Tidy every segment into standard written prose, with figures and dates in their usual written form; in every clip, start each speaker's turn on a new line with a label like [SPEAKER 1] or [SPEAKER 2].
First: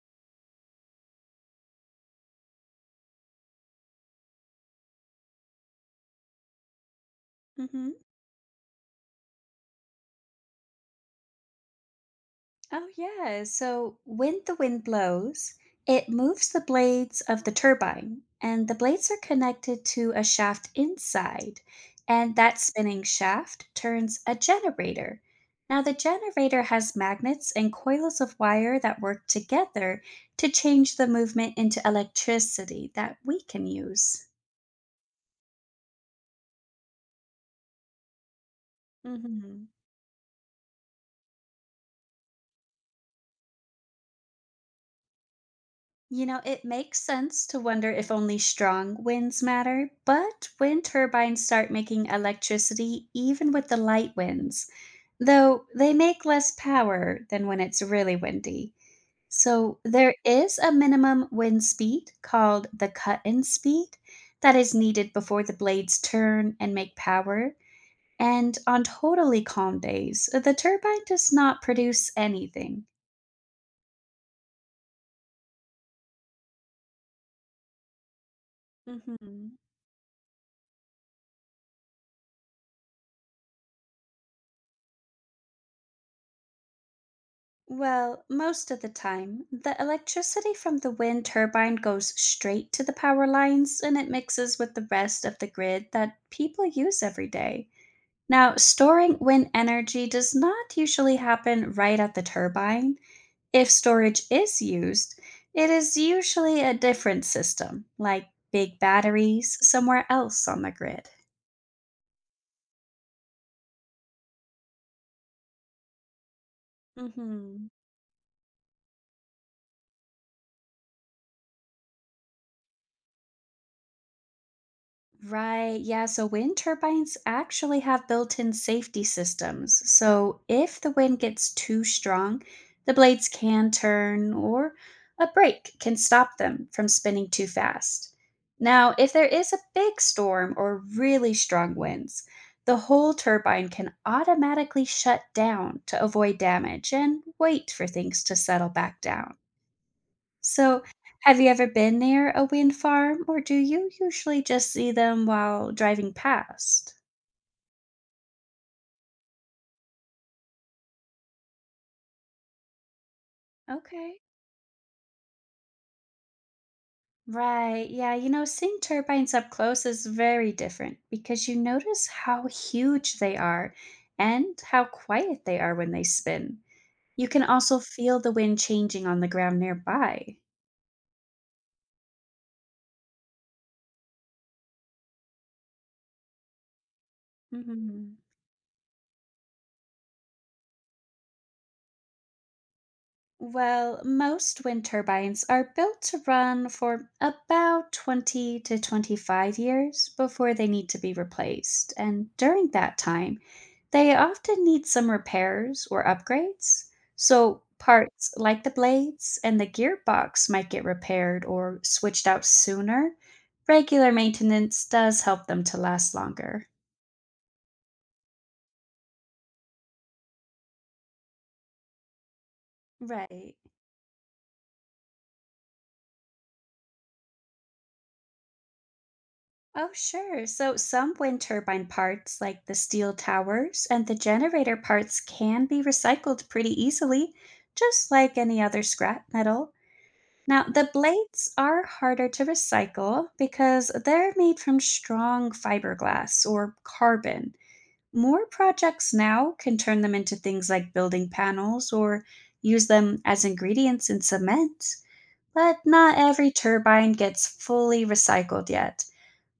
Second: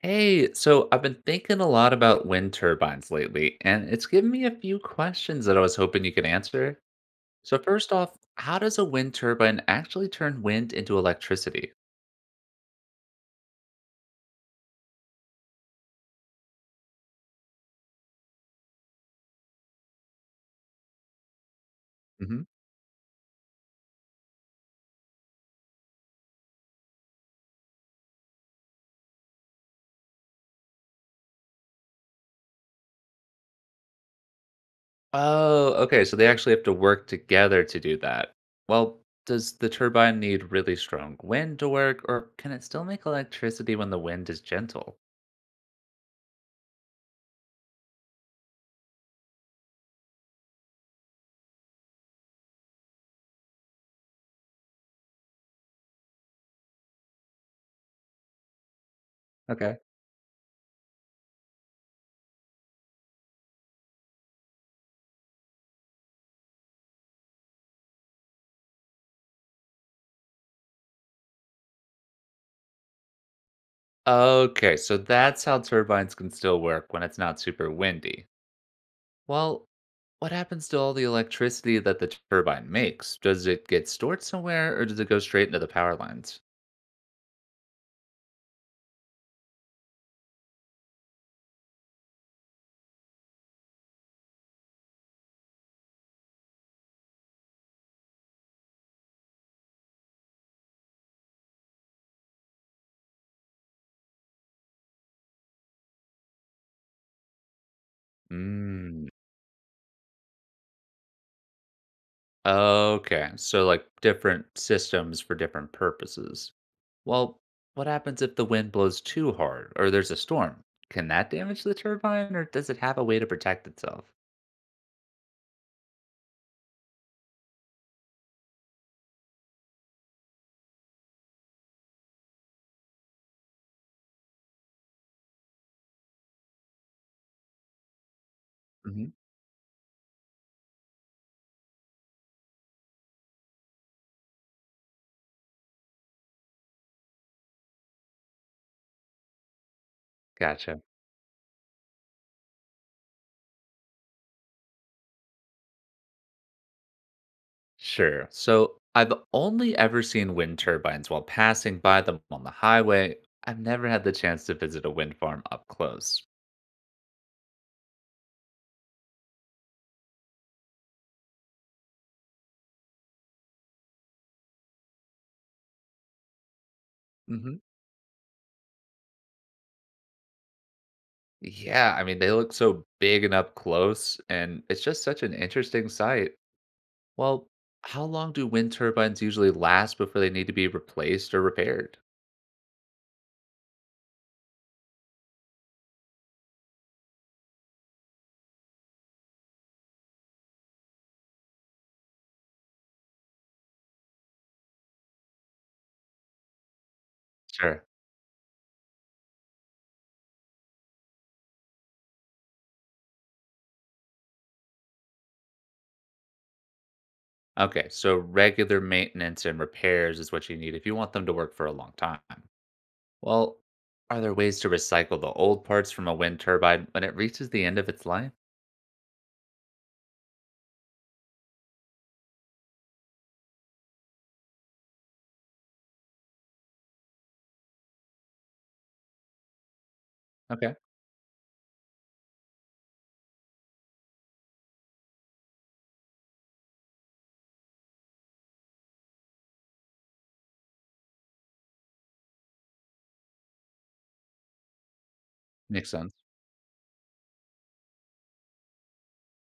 [SPEAKER 1] Hey, so I've been thinking a lot about wind turbines lately, and it's given me a few questions that I was hoping you could answer. So
[SPEAKER 2] Hmm.
[SPEAKER 1] first off, how does a wind turbine actually turn wind into electricity?
[SPEAKER 2] Oh, yeah. So when the wind blows, it moves the blades of the turbine, and the blades are connected to a shaft inside. And
[SPEAKER 1] Hmm.
[SPEAKER 2] that spinning shaft turns a generator. Now, the generator has magnets and coils of wire that work together to change the movement into electricity that we can use.
[SPEAKER 1] Oh, okay, so they actually have to work together to do that. Well, does
[SPEAKER 2] Hmm.
[SPEAKER 1] the turbine need really strong wind to work, or can it still make electricity when the wind is gentle?
[SPEAKER 2] You know, it makes sense to wonder if only strong winds matter, but wind turbines start making electricity even with the light winds, though they make less power than when it's really windy. So
[SPEAKER 1] Okay.
[SPEAKER 2] there is a minimum wind speed called the cut in speed that is needed before the blades turn and make power. And on totally calm days, the turbine does not produce anything.
[SPEAKER 1] Okay, so that's how turbines can still work when it's not super windy.
[SPEAKER 2] Hmm.
[SPEAKER 1] Well, what happens to all the electricity that the turbine makes? Does it get stored somewhere or does it go straight into the power lines?
[SPEAKER 2] Well, most of the time, the electricity from the wind turbine goes straight to the power lines and it mixes with the rest of the grid that people use every day. Now, storing wind energy does not usually happen right at the turbine. If storage is used, it is usually a different system, like big
[SPEAKER 1] Mm.
[SPEAKER 2] batteries somewhere else on the grid.
[SPEAKER 1] Okay, so like different systems for different purposes. Well,
[SPEAKER 2] Mhm.
[SPEAKER 1] what happens if the wind blows too hard or there's a storm? Can that damage the turbine or does it have a way to protect itself?
[SPEAKER 2] Right, yeah. So wind turbines actually have built in safety systems. So if the wind gets too strong, the blades can turn or a brake can stop them from spinning too fast. Now,
[SPEAKER 1] Hmm.
[SPEAKER 2] if there is a big storm or really strong winds, the whole turbine can automatically shut down to avoid damage and wait for things to settle back down.
[SPEAKER 1] Gotcha.
[SPEAKER 2] So, have you ever been near a wind farm, or do you usually just see them while driving past?
[SPEAKER 1] Sure. So I've only ever seen wind turbines while passing by them on the highway. I've never had the
[SPEAKER 2] Okay.
[SPEAKER 1] chance to visit a wind farm up close.
[SPEAKER 2] Right, yeah, you know, seeing turbines up close is very different because you notice how huge they are and how quiet they are when they spin. You can
[SPEAKER 1] Mhm.
[SPEAKER 2] also feel the wind changing on the ground nearby.
[SPEAKER 1] Yeah, I mean, they look so big and up close, and it's just such an interesting sight. Well, how
[SPEAKER 2] Mhm.
[SPEAKER 1] long do wind turbines usually last before they need to be replaced or repaired?
[SPEAKER 2] Well, most wind turbines are built to run for about 20 to 25 years before they need to be replaced, and during that time, they often need some repairs or upgrades. So,
[SPEAKER 1] Sure.
[SPEAKER 2] parts like the blades and the gearbox might get repaired or switched out sooner. Regular maintenance does help them to last longer.
[SPEAKER 1] Okay, so regular maintenance and repairs is what you need if you want them to work for a long time.
[SPEAKER 2] Right.
[SPEAKER 1] Well, are there ways to recycle the old parts from a wind turbine when it reaches the end of its life?
[SPEAKER 2] Oh, sure. So some wind turbine parts, like the steel towers and the generator parts, can be recycled pretty easily, just like any other scrap metal. Now,
[SPEAKER 1] Okay,
[SPEAKER 2] the blades are harder to recycle because they're made from strong fiberglass or carbon. More projects now can turn them into things like building panels or use them as ingredients in cement, but
[SPEAKER 1] makes sense.
[SPEAKER 2] not every turbine gets fully recycled yet.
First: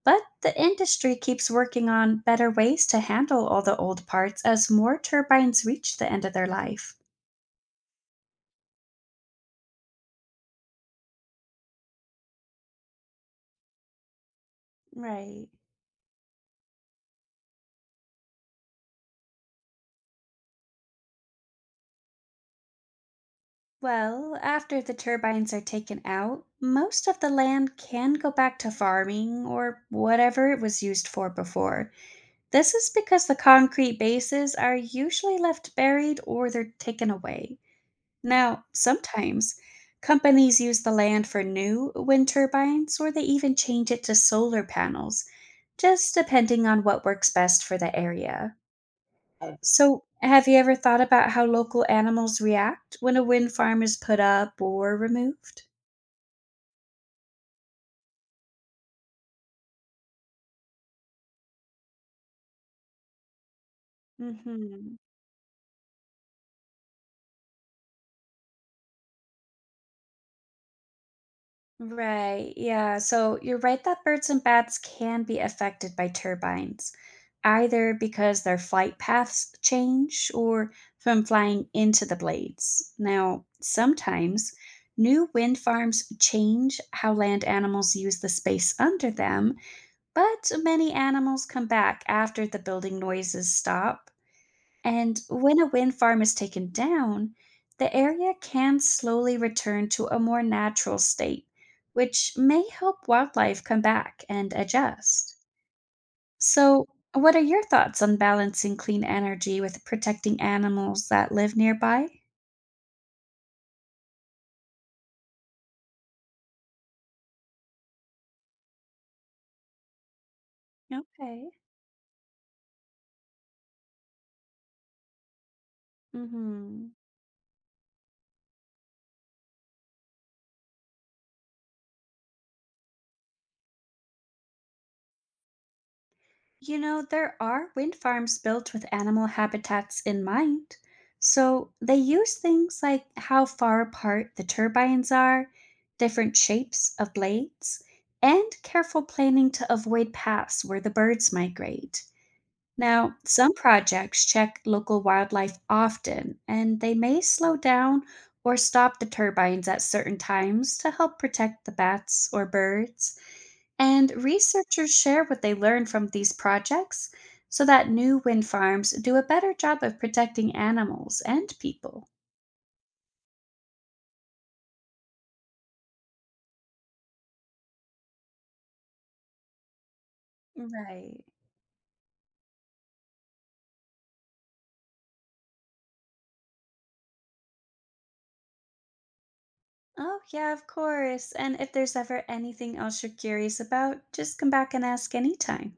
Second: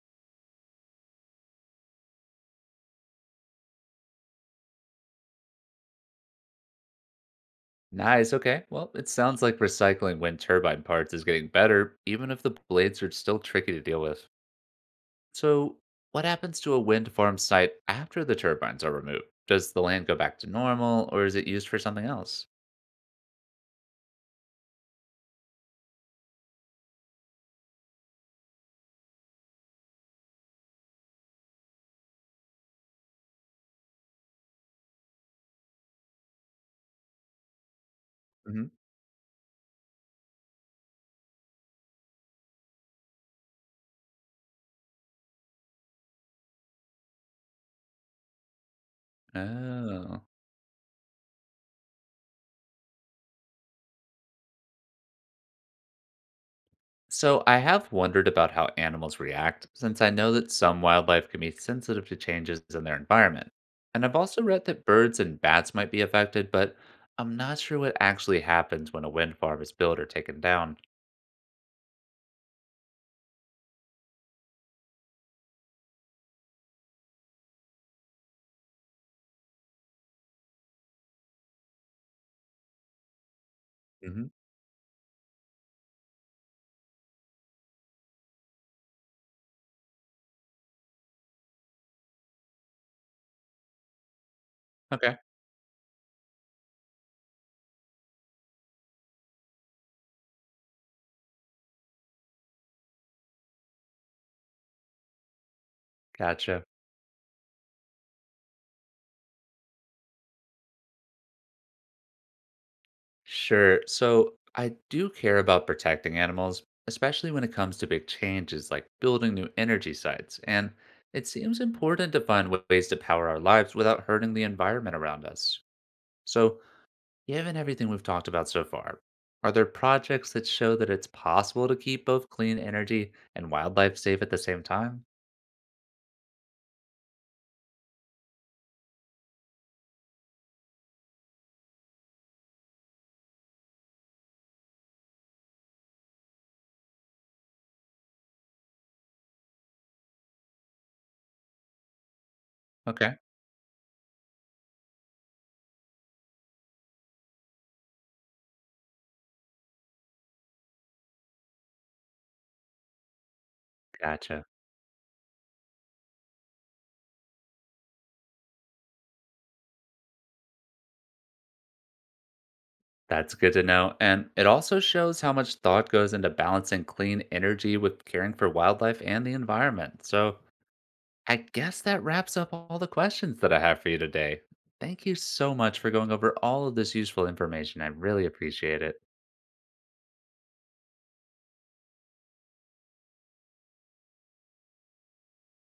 [SPEAKER 2] But the industry keeps working on better ways to handle all the old parts as more turbines reach the end of their life.
[SPEAKER 1] Nice, okay. Well, it sounds like recycling wind turbine parts is getting better, even if the blades are still tricky to deal with.
[SPEAKER 2] Right.
[SPEAKER 1] So, what happens to a wind farm site after the turbines are removed? Does the land go back to normal or is it used for something else?
[SPEAKER 2] Well, after the turbines are taken out, most of the land can go back to farming or whatever it was used for before. This is because the concrete bases are usually left buried or they're taken away. Now,
[SPEAKER 1] Hmm.
[SPEAKER 2] sometimes companies use the land for new wind turbines or they even change it to solar panels. Just depending on what works best for the area. So,
[SPEAKER 1] Oh.
[SPEAKER 2] have you ever thought about how local animals react when a wind farm is put up or removed?
[SPEAKER 1] So, I have wondered about how animals react since I know that some wildlife can be sensitive to changes in their environment. And I've also read that
[SPEAKER 2] Hmm.
[SPEAKER 1] birds and bats might be affected, but I'm not sure what actually happens when a wind farm is built or taken down.
[SPEAKER 2] Right, yeah. So you're right that birds and bats can be affected by turbines, either because their flight paths change or from flying into the blades. Now,
[SPEAKER 1] Hmm.
[SPEAKER 2] sometimes new wind farms change how land animals use the space under them, but many animals come back after the building noises stop,
[SPEAKER 1] Okay.
[SPEAKER 2] and when a wind farm is taken down, the area can slowly return to a more natural state, which may help wildlife come back and adjust.
[SPEAKER 1] Gotcha.
[SPEAKER 2] So, what are your thoughts on balancing clean energy with protecting animals that live nearby?
[SPEAKER 1] Sure. So I do care about protecting animals, especially when it comes to big changes like building new energy sites. And it
[SPEAKER 2] Okay.
[SPEAKER 1] seems important to find ways to power our lives without hurting the environment around us. So,
[SPEAKER 2] Mhm.
[SPEAKER 1] given everything we've talked about so far, are there projects that show that it's possible to keep both clean energy and wildlife safe at the same time?
[SPEAKER 2] You know, there are wind farms built with animal habitats in mind. So they use things like how far apart the turbines are, different shapes of blades, and careful planning to avoid paths where the birds migrate. Now,
[SPEAKER 1] Okay.
[SPEAKER 2] some projects check local wildlife often, and they may slow down or stop the turbines at certain times to help protect the bats or birds. And
[SPEAKER 1] Gotcha.
[SPEAKER 2] researchers share what they learn from these projects so that new wind farms do a better job of protecting animals and people.
[SPEAKER 1] That's good to know. And it also shows how much thought goes into balancing clean energy with caring for wildlife and the environment. So,
[SPEAKER 2] Right.
[SPEAKER 1] I guess that wraps up all the questions that I have for you today. Thank you so much for going over all of this useful information. I really appreciate it.
[SPEAKER 2] Oh, yeah, of course. And if there's ever anything else you're curious about, just come back and ask anytime.